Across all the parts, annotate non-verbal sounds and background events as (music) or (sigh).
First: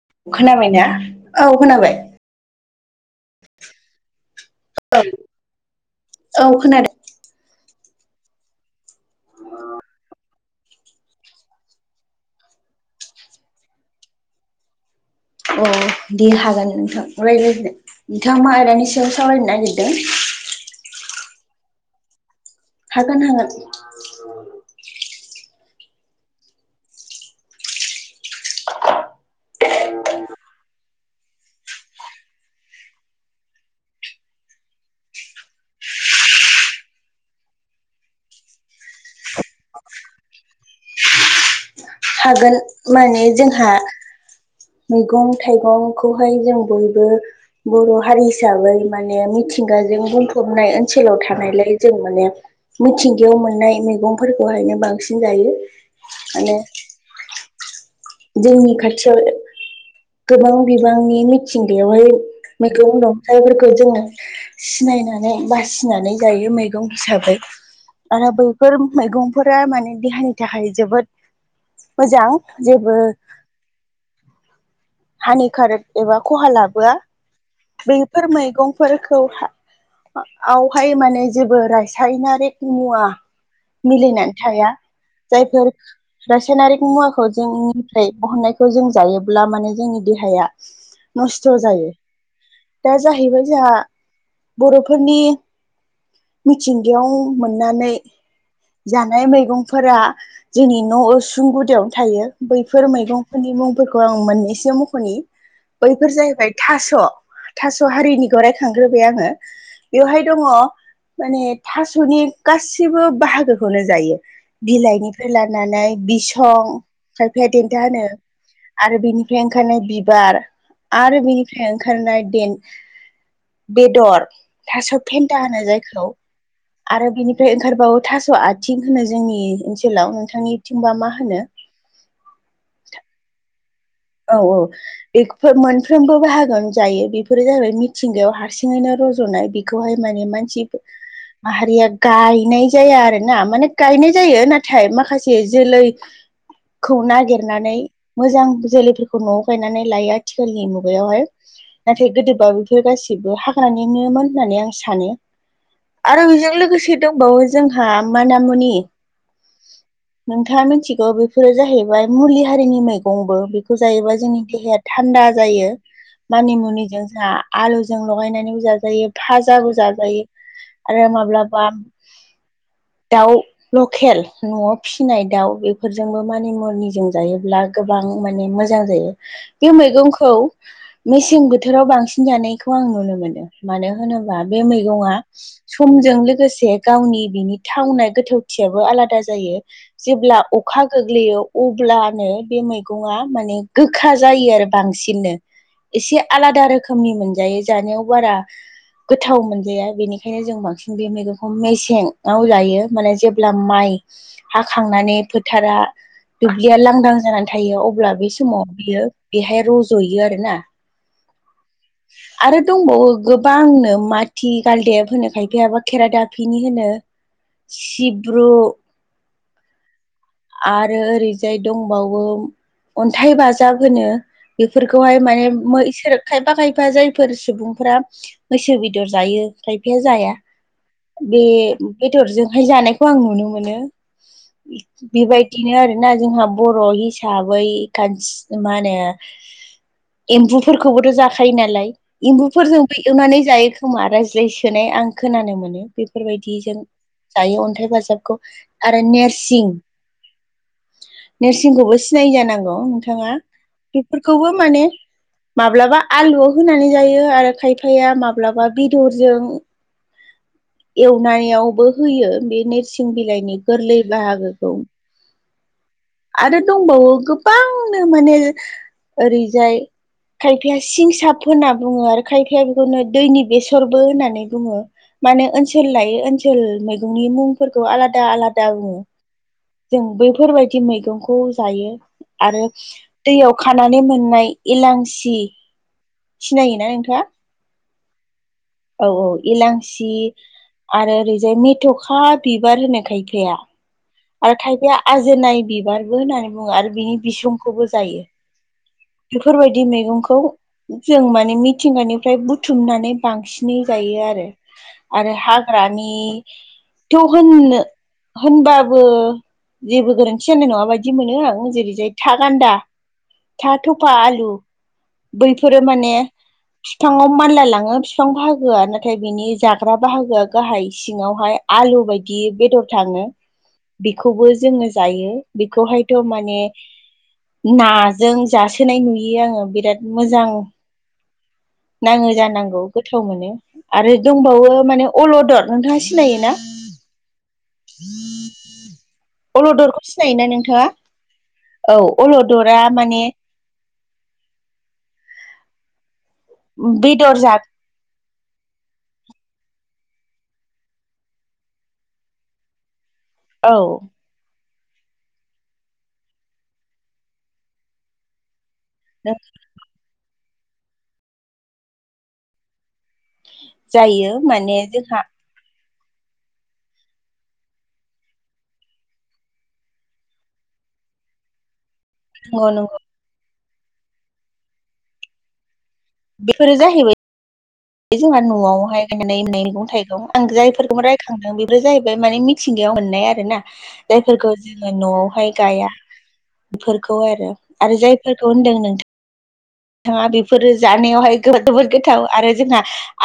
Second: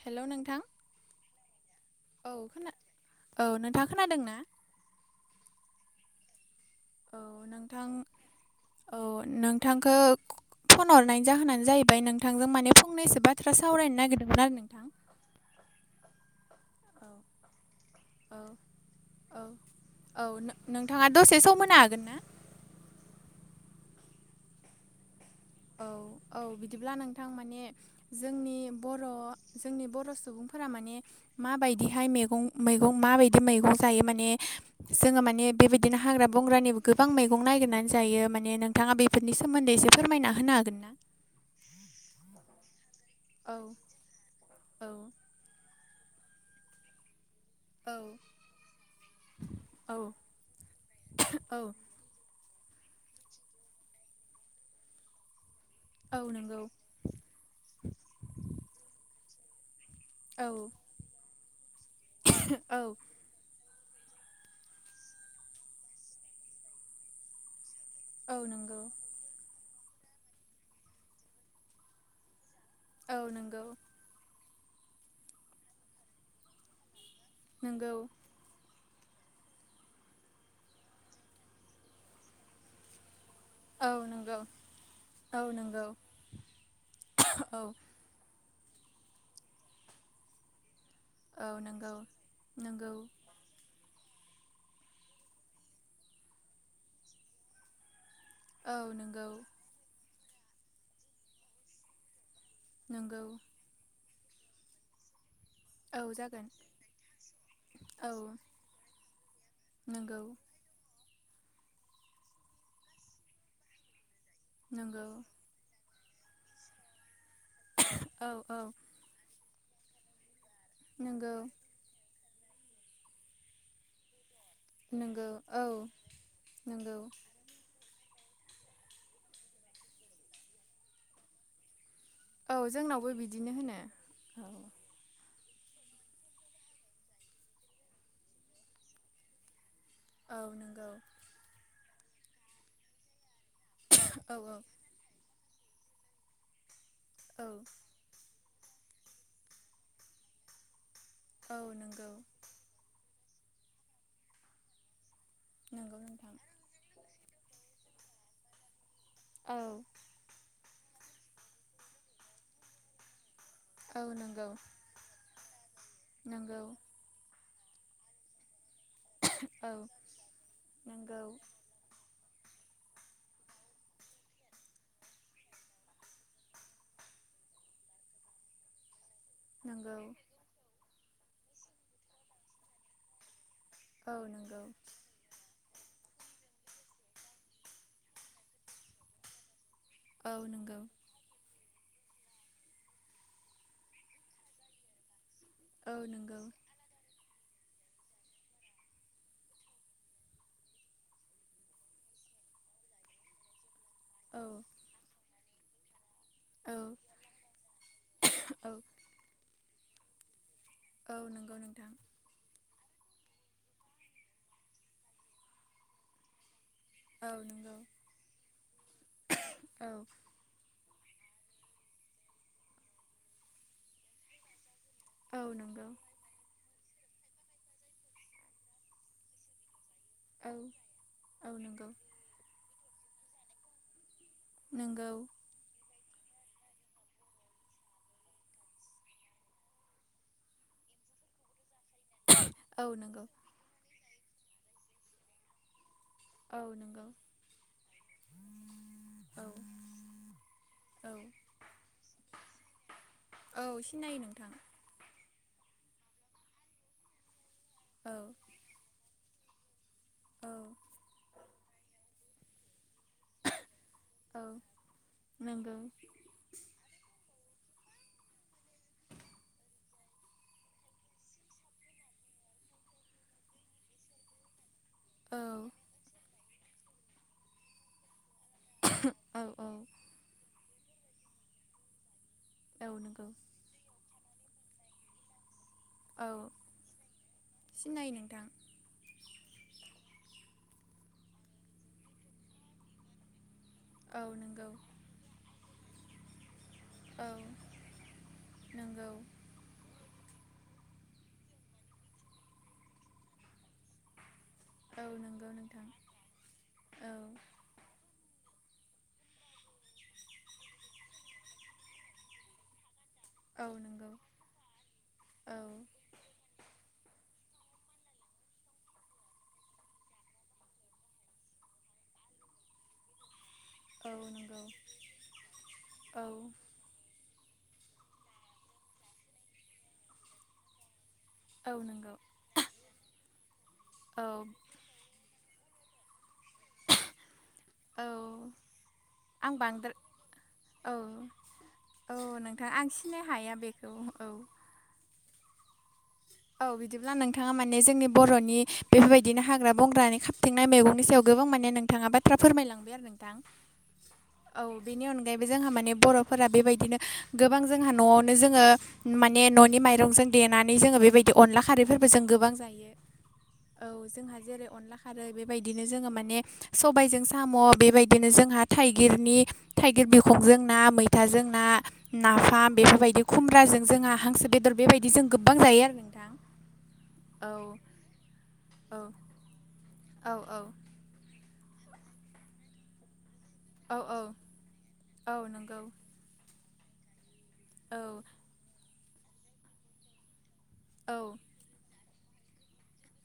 Hello नोंथां खोनाबायना? औ खोनाबाय। औ खोना औ नोंथाङा खोनादों ना? ओं औ खोनादो। औ नोंथां औ नोंथांखो फन हरनायनि जाहोनानो जाहैबाय नोंथांजों माने फंनैसो बाथ्रा सावरायनो नागिरदोंमोन आरो नोंथां। अ दे हागोन औ नोंथां रायलायनो औ नोंथाङा मा आयदानि सायाव औ सावरायनो नागिरदों औ नोंथाङा दसे सम होनो हागोन ना हागोन हागोन औ औ औ बिदिब्ला नोंथां माने जोंनि बर' जोंनि बर' सुबुंफोरा माने माबायदिहाय मैगं मैगं माबायदि मैगं जायो माने जोङो माने बेबायदिनो हाग्रा बंग्रानिबो गोबां मैगं नायगिरनानै जायो माने नोंथाङा बे बेफोरनि सोमोन्दै एसे फोरमायना होनो हागोन ना हागोन माने औ जोंहा मैगं थाइगंखौहाय जों बयबो बर' औ हारि हिसाबै माने मिथिंगाजों औ बुंफबनाय ओनसोलाव औ थानायलाय जों माने मिथिंगायाव मोननाय मैगंफोरखौहायनो बांसिन जायो औ माने नंगौ जोंनि खाथियाव गोबां औ बिबांनि मिथिंगायावहाय औ मैगं दं जायफोरखौ जोङो सिनायनानै बासिनानै गायो मैगं हिसाबै आरो औ बैफोर नंगौ मैगंफोरा माने देहानि थाखाय जोबोद मोजां जे औ नंगौ हानिकारक एबा खहा लाबोआ नंगौ बेफोर मैगं फोरखौ आवहाय माने जेबो रासायनारिक मुवा औ मिलायनानै नंगौ थाया औ जायफोर नंगौ रासायनारिक मुवाखौ औ जोंनि थाय बहननायखौ जों जायोब्ला माने जोंनि देहाया नस्थ' औ जायो नंगौ नंगौ दा जाहैबाय जोंहा बर'फोरनि मिथिंगायाव मोननानै औ जानाय नंगौ मैगंफोरा जोंनि न' उसुं गुदियावनो थायो बैफोर नंगौ मैगंफोरनि मुंफोरखौ आं मोननैसो मख'नि औ बैफोर जागोन जाहैबाय थास' थास' औ हारिनिखौ रायखांग्रोबाय आङो नंगौ बेवहाय दङ माने थास'नि गासिबो बाहागोखौनो जायो नंगौ बिलाइनिफ्राय लानानै नानै बिसं खायफाया देन्था होनो औ औ आरो बिनि ओंखारनाय बिबार आरो नंगौ बिनिफ्राय ओंखारनाय बेन-बेदर थास' नंगौ फेन्दा होनो औ जायखौ नंगौ आरो बिनि ओमफ्राय ओंखारबावो थास' आथिं होनो जोंनि ओनसोलाव नोंथांनिथिंबा मा होनो औ जोंनावबो बिदिनो होनो औ औ बेखौ मोनफ्रोमबो बाहागोखौनो जायो बेफोरो जाबाय मिथिंगायाव हारसिङैनो रज'नाय बेखौहाय माने औ मानसि नंगौ माहारिया गायनाय जाया आरो ना माने गायनाय औ जायो नाथाय माखासे जोलैखौ औ नागिरनानै मोजां जोलैफोरखौ न'आव गायनानै लायो आथिखालनि मुगायावहाय औ नंगौ नाथाय गोदोबा बे गासिबो हाग्रानिनोमोन होननानै आं सानो नंगौ आरो नोंथां बेजों लोगोसे दंबावो जोंहा माना मुनि औ नोंथाङा मिथिगौ बेफोरो जाहैबाय मुलि हारिनि मैगंबो खौ औ जायोबा जोंनि नंगौ देहाया थान्दा जायो मानि नंगौ मुनिजों जोंहा आलुजों लगायनानैबो जाजायो औ फाजाबो जाजायो आरो नंगौ माब्लाबा (inaudible) दाव लकेल न'आव फिसिनाय दाउ बेफोरजोंबो मानि मुनिजों जायोब्ला गोबां माने मोजां मोजां जायो बे नंगौ मैगंखौ मेसें बोथोराव बांसिन जानायखौ आं नुनो मोनो मानो औ होनोबा नंगौ बे मैगं आ समजों लोगोसे गावनि बिनि थावनाय गोथावथियाबो आलादा जायो। औ जेब्ला नंगौ अखा गोग्लैयो अब्लानो बे मैगङा माने गोखा जायो आरो बांसिननो। औ एसे नंगौ आलादा रो खोमनि मोनजायो जानायाव बारा गोथाव मोनजाया बेनिखायनो जों बांसिन बे मैगंखौ मेसेंआव जायो। माने जेब्ला माइ औ हाखांनानै फोथारा औ दुब्लिया लांदां जानानै थायो अब्ला बे समाव औ बियो बेहाय रज'यो आरोना। औ नोंगौ नोंथां। आरो दंबावो गोबांनो माथि गालदेब होनो खायफायाबा खेरा दाफिनि होनो। औ नोंगौ सिब्रु औ। आरो ओरैजाय दंबावो अन्थाइ बाजाब होनो। बेफोरखौहाय औ माने (unintelligible) नंगौ इसोरो खायफा खायफा जायफोर सुबुंफोरा मैसो बेदर जायो। खायफाया जाया। औ बे औ नंगौ बेदरजोंहाय जानायखौ आं नुनो मोनो‌। नंगौ बेबायदिनो आरोना जोंहा बर' हिसाबै खाथ्स मा होनो एम्बुफोरखौबोथ' जाखायो नालाय। औ एम्बुफोरजोंबो नंगौ एवनानै जायो खोमा रायज्लाय सोनाय आं खोनानो मोनो। औ बेफोरबायदिजों नंगौ जायो अन्थाइ बाजाबखौ आरो औ नेरसिं औ नोरसिंखौबो सिनायो जानांगौ नोंथाङा। औ सिनायो नोंथां बेफोरखौबो माने माब्लाबा आलुआव होनानै जायो आरो औ खायफाया माब्लाबा बेदरजों औ एवनायावबो होयो बे नोरसिं बिलाइनि गोरलै बाहागो नोंगौ। आरो दंबावो गोबांनो माने ओरैजाय खायफाया सिंसाब होनना बुङो आरो खायफाया बेखौनो दैनि बेसरबो होननानै बुङो‌। औ माने ओनसोल लायो ओनसोल मैगंनि मुंफोरखौ आलादा आला दा बुङो। औ जों बैफोरबायदि मैगंखौ जायो। आरो औ नंगौ दैयाव खानानै मोननाय इलांसि। औ सिनायोना नोंथाङा? सिनायो नोंथां। औ औ इलांसि आरो ओरैजाय मेथ'खा बिबार होनो खायफाया। औ आरो नंगौ खायफाया आजोनाय बिबारबो होननानै बुङो आरो बिनि बिसंखौबो जायो। नोंगौ। बेफोरबायदि मैगंखौ जों माने मिथिंगानिफ्राय बुथुमनानै बांसिनै जायो आरो। औ आरो नंगौ नोंथां औ हाग्रानिथ' होननो होनबाबो जेबो गोरोन्थि जानाय नङा बायदि मोनो आं। जेरै जाय था गान्दा औ था थफा नंगौ आलु औ बैफोरो माने बिफाङाव मानलाय लाङो बिफां बाहागोआ नाथाय बिनि जाग्रा बाहागोआ गाहाय सिङावहाय आलु बायदि बेदर थाङो। औ बेखौबो नंगौ जोङो जायो। औ बेखौहायथ' माने नाजों जासोनाय नुयो आङो बिराद मोजां औ नंगौ नाङो जानांगौ गोथाव मोन‌ो। आरो औ दंबावो माने अल'दर नोंथाङा सिनायोना? औ। आं बांद्राय अल'दरखौ सिनायोना नोंथाङा? औ औ नोंथां अल'दरा आं माने सिनाय हाया बेखौ औ औ। औ बिदिब्ला बेदर जा नोंथाङा माने जोंनि बर'नि बेफोरबायदिनो हाग्रा बंग्रानि खाबथेंनाय मैगंनि सायाव गोबां माने नोंथाङा बाथ्रा फोरमायलांबाय आरो नोंथां। औ। औ बेनि अनगायैबो जोंहा माने बर'फोरा बेबायदिनो गोबां जोंहा न'आवनो जोङो माने न'नि माइरंजों देनानै जोङो बेबायदि अनला खारैफोरबो जों गोबां जायो। औ जायो जोंहा जेरै माने अनला जोंहा खारै बेबायदिनो जोङो माने सबायजों साम' बेबायदिनो जोंहा थाइगिरनि थाइगिर बिखंजों ना मैथाजों ना नाफाम नंगौ नंगौ बेफोरबायदि खुमब्राजों जोंहा हांसो बेदर बेबायदि जों गोबां जायो आरो। दां औ बे जोंहा औ न'आवहाय गायनायनाय मैगं-थाइगं आं औ जायफोरखौ खांदों बेफोर जाहैबाय माने मिथिंगायाव मोननाय आरो ना। औ जायफोरखौ जोङो औ न'आवहाय नंगौ गाया बेफोरखौ आरो आरो औ जायफोरखौ होनदों नोंथां नोंथाङा बेफोरो औ जानायावहाय जबोद गोथाव आरो जोंहा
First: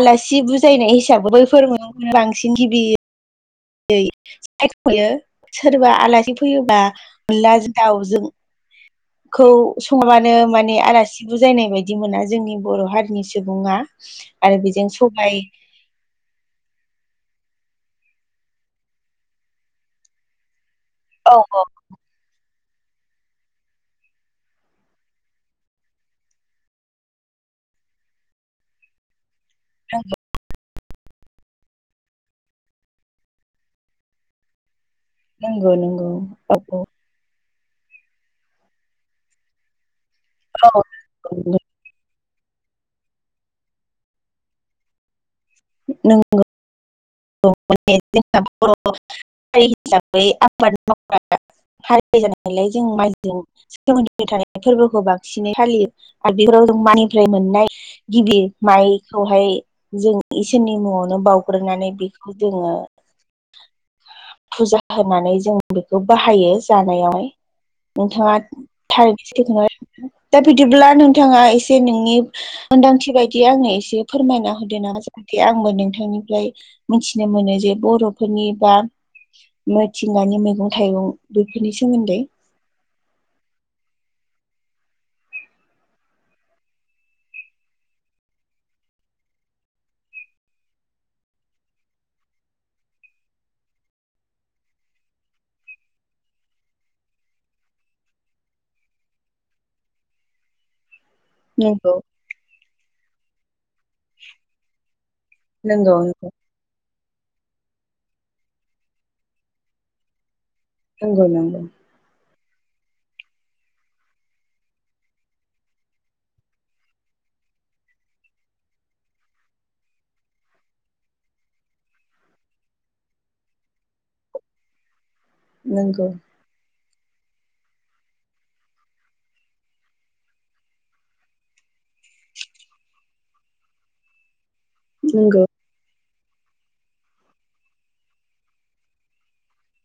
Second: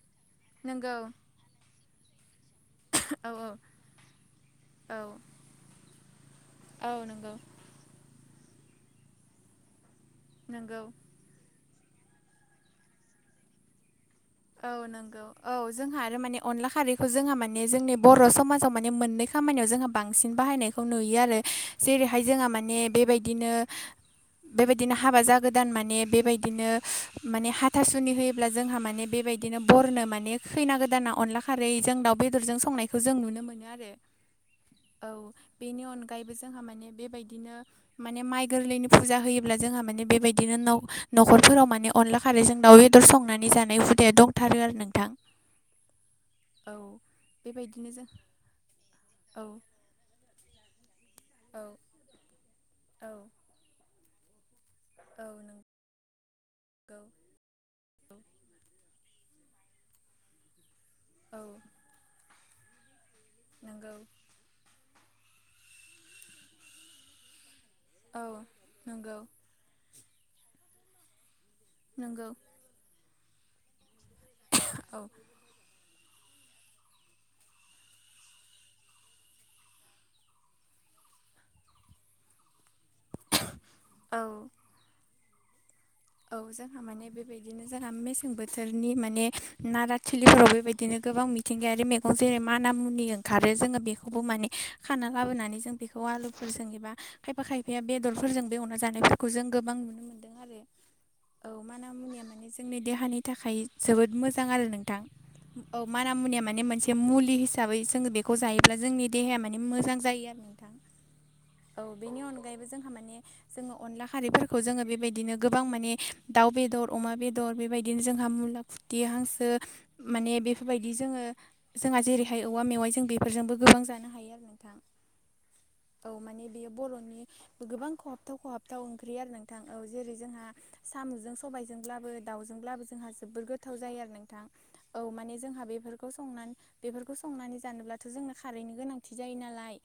आलासि बुजायनाय नंगौ हिसाबै बै फोरङो बांसिन गिबि औ औ सायखयो औ सोरबा आलासि फैयोबा औ नंगौ अनलाजों दाउजों खौ सङाबानो माने नंगौ आलासि बुजायनाय बायदि मोना जोंनि बर' हारिनि सुबुङा आरो औ बेजों नंगौ सबाय औ जोंहा आरो माने अनला खारैखौ जोंहा माने जोंनि बर' समाजाव माने मोननै खामानियाव जोंहा बांसिन बाहायनाय खौ नुयो औ आरो औ जेरैहाय जोंहा माने बेबायदिनो बेबायदिनो हाबा जागोदान माने बेबायदिनो माने हाथासुनि होयोब्ला जोंहा माने बेबायदिनो बरनो माने खैना गोदाना अनला खारै जों दाउ बेदरजों संनायखौ जों नुनो मोनो आरो। औ नंगौ बेनि नंगौ अनगायैबो औ जोंहा औ माने बेबायदिनो माने माइ गोरलैनि फुजा होयोब्ला जोंहा माने बेबायदिनो औ न'खरफोराव माने अनला खारैजों दाउ बेदर संनानै जानाय हुदाया दंथारो आरो नोंथां। नोंगौ औ बेबायदिनो जों आ औ (unintelligible) औ हारि जानायलाय जों औ माइजों सोमोनदो फबाय थानाय फोरबोखौ औ बांसिनै नंगौ फालियो आरो बेफोराव जों मायनिफ्राय मोननाय गिबि माइखौहाय जों इसोरनि मुङावनो औ बाउग्रोनानै बेखौ जोङो नोंगौ फुजा होनानै जों बेखौ बाहायो जानायावहाय औ नोंथाङा नंगौ थारैनो सखौ दा बिदिब्ला नोंथाङा एसे नोंनि नंगौ मोनदांथि बायदि आंनो एसे फोरमायना होद ना औ जाहाथे आंबो नोंथांनिफ्राय मिथिनो मोनो जे बर'फोरनि बा मि मिथिंगानि मैगं-थाइगं बेफोरनि सोमोन्दै औ औ जोंहा माने बेबायदि बिदिनो जोंहा मेसें बोथोरनि माने नारा थिलिफोराव बेबायदिनो गोबां मिथिंगायारि जेरै माना मुनि ओंखारो जोङो बेखौबो माने खाना लाबोनानै जों बेखौ आलुफोरजों एबा खायफा खायफाया बेदरफोरजों बे अनना जानायफोरखौ जों गोबां नुनो मोन्दों। आरो औ माना नंगौ मुनिया माने जोंनि देहानि थाखाय जोबोद मोजां आरो नोंथां औ नंगौ मान मुनिया मान मोन बे मुलि हिसाबै जोङो बेखौ जायोब्ला जोंनि देहाया माने मोजां जायो आरो नोंथां। नगौ नांगौ औ बेनि अनगायैबो जोंहा माने जोङो अनला खारैफोरखौ जोङो बेबायदिनो गोबां माने दाउ बेदर, अमा बेदर बेबायदिनो जोंहा मुला फुथि हांसो माने बेफोरबायदि जोङो जोंहा जेरैहाय औवा मेवाइ जों बेफोरजोंबो गोबां जानो हायो आरो। नंगौ औ माने बेयो बर'नि गोबां खहाबथाव खहाबथाव ओंख्रि आरो नोंथां औ जेरै जोंहा साम'जों सबायजोंब्लाबो दाउजोंब्लाबो जोंहा जोबोर गोथाव जायो आरो नोंथां। औ माने नंगौ जोंहा बेफोर खौ संनान बेफोरखौ संनानै जानोब्लाथ' जोंनो खारैनि गोनांथि जायो नालाय।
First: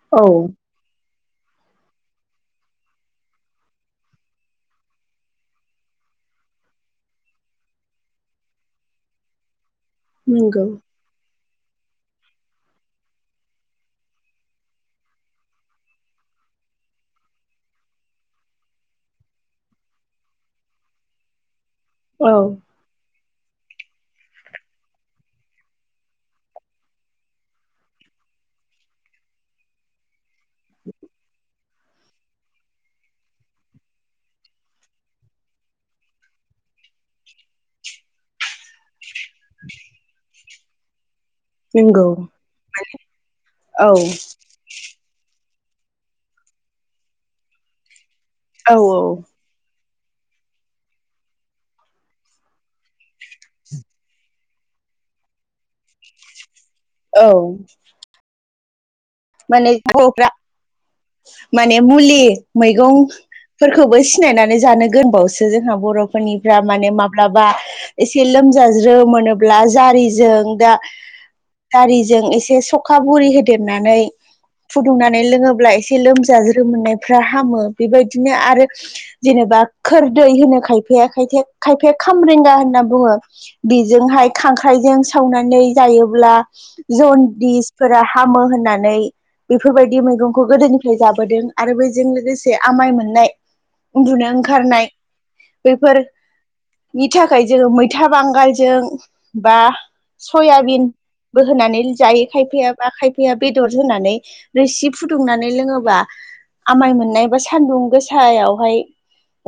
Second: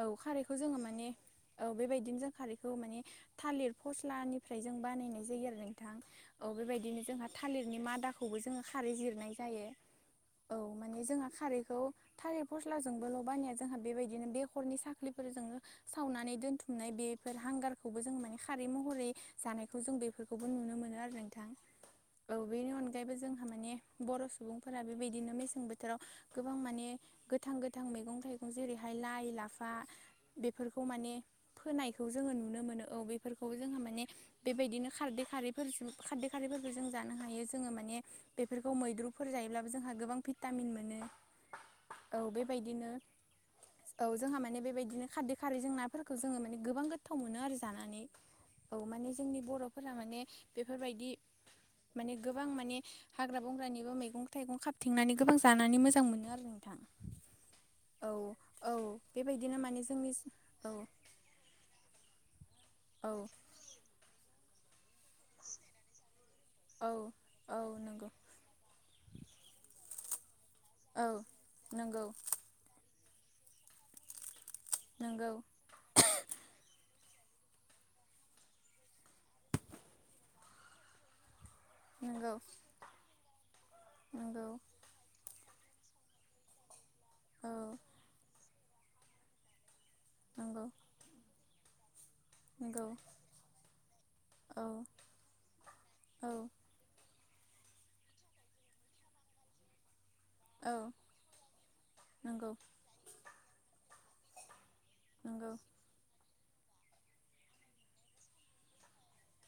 औ खारैखौ जोङो माने औ बेबायदिनो जों खारैखौ माने थालिर फस्लानिफ्राय जों बानायनाय जायो आरो नोंथां। औ बेबायदिनो जोंहा थालिरनि मादाखौबो जोङो खारै जिरनाय जायो। औ नंगौ माने जोंहा खारैखौ थालिर फस्लाजोंबोल' बानाया जोंहा बेबायदिनो बेखरनि साख्लिफोरजोंनो सावनानै दोनथुमनाय बेफोर हांगारखौबो जों माने खारै महरै जानायखौ जों बे खौबो नुनो मोनो आरो नोंथां औ बेनि अनगा जायबो जोंहा माने बर' सुबुंफोरा बेबायदिनो मेसें बोथोराव गोबां माने गोथां गोथां मैगं थाइगं जेरैहाय लाइ लाफा बेफोरखौ माने फोनायखौ जोङो नुनो मोनो औ बेफोरखौ जोंहा माने बेबायदिनो खारदै खारैफोरजों खारदै खारैफोरफोरखौ जों जानो हायो जोङो माने बेफोरखौ मैद्रुफोर जायोब्लाबो जोंहा गोबां फे टामिन मोनो। नंगौ औ बेबायदिनो औ जोंहा माने बेबायदिनो खादै खारैजों नाफोरखो जोङो माने गोबां गोथाव मोनो आरो जानानै औ माने जोंनि बर' फोर माने बेफोरबायदि माने गोबां माने हाग्रा बंग्रानिबो मैगं थाइगं खाबथेंनानै गोबां जानानै मोजां मोनो आरो नोंथां। औ। औ औ बेबा माने ग'फ्रा माने मुलि मैगं औ फोरखौबो सिनायनानै जानो गोनबावसो जोंहा बर'फोरनिफ्रा माने औ माब्लाबा औ नंगौ एसे लोमजाज्रोम मोनोब्ला जारिजों दा औ नंगौ दारिजों एसे सखा बरुरि होदेरनानै फुदुंनानै नंगौ लोङोब्ला एसे लोमजाज्रो मोननायफ्रा हामो बेबायदिनो आरो जेनेबा खोरदै होनो खायफाया खायथे खायफाया नंगौ खामरेंगा होनना बुङो बेजोंहाय नंगौ खांख्राइजों सावनानै जायोब्ला औ जनदिसफोरा हामो होननानै बेफोरबायदि मैगंखौ नंगौ गोदोनिफ्राय जाबोदों आरो बजों लोगोसे नंगौ आमाय मोननाय उन्दुनो औ ओंखारनाय बेफोर औ नि थाखाय जोङो मैथा बांगालजों बा औ सयाबिनबो होनानै जायो नंगौ खायफैाया बा खायफैया बेदर नानै रोसि फुदुंनानै नंगौ लों बा आमाय मोननाय बा सान्दुं गोसायावहाय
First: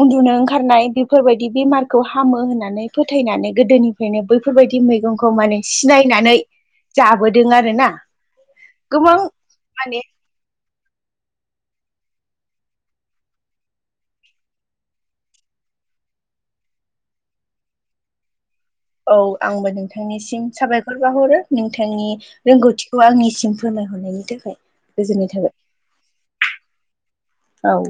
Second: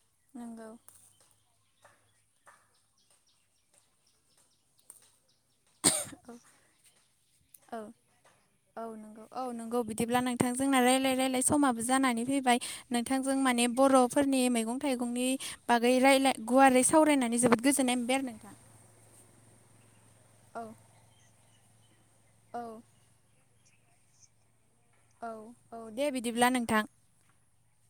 उन्दुनो नंगौ ओंखारनाय फोरफोरबायदि बेमारखौ हामो होननानै फोथायनानै गोदोनिफ्रायनो बैफोरबायदि मैगंखौ माने सिनायनानै जाबोदों आरो औ ना। औ गोबां नंगौ औ नंगौ। माने बिदिब्ला नो थां जोंना रायजलाय रायलाय समाबो जानानै फैबाय नोंथांजों माने बर'फोरनि मैगं थाइगंनि बागै रायलाय गुवारै सावरायनानै जोबोद गोजोननाय मोनबाय आरो नोंथां। औ आंबो नोंथांनिसिम साबायखर बाहरो नोंथांनि औ रोंगौथिखौ आंनिसिम फोरमायहरनायनि थाखाय। गोजोननाय औ थाबाय औ दे बिदिब्ला नोंथां। औ।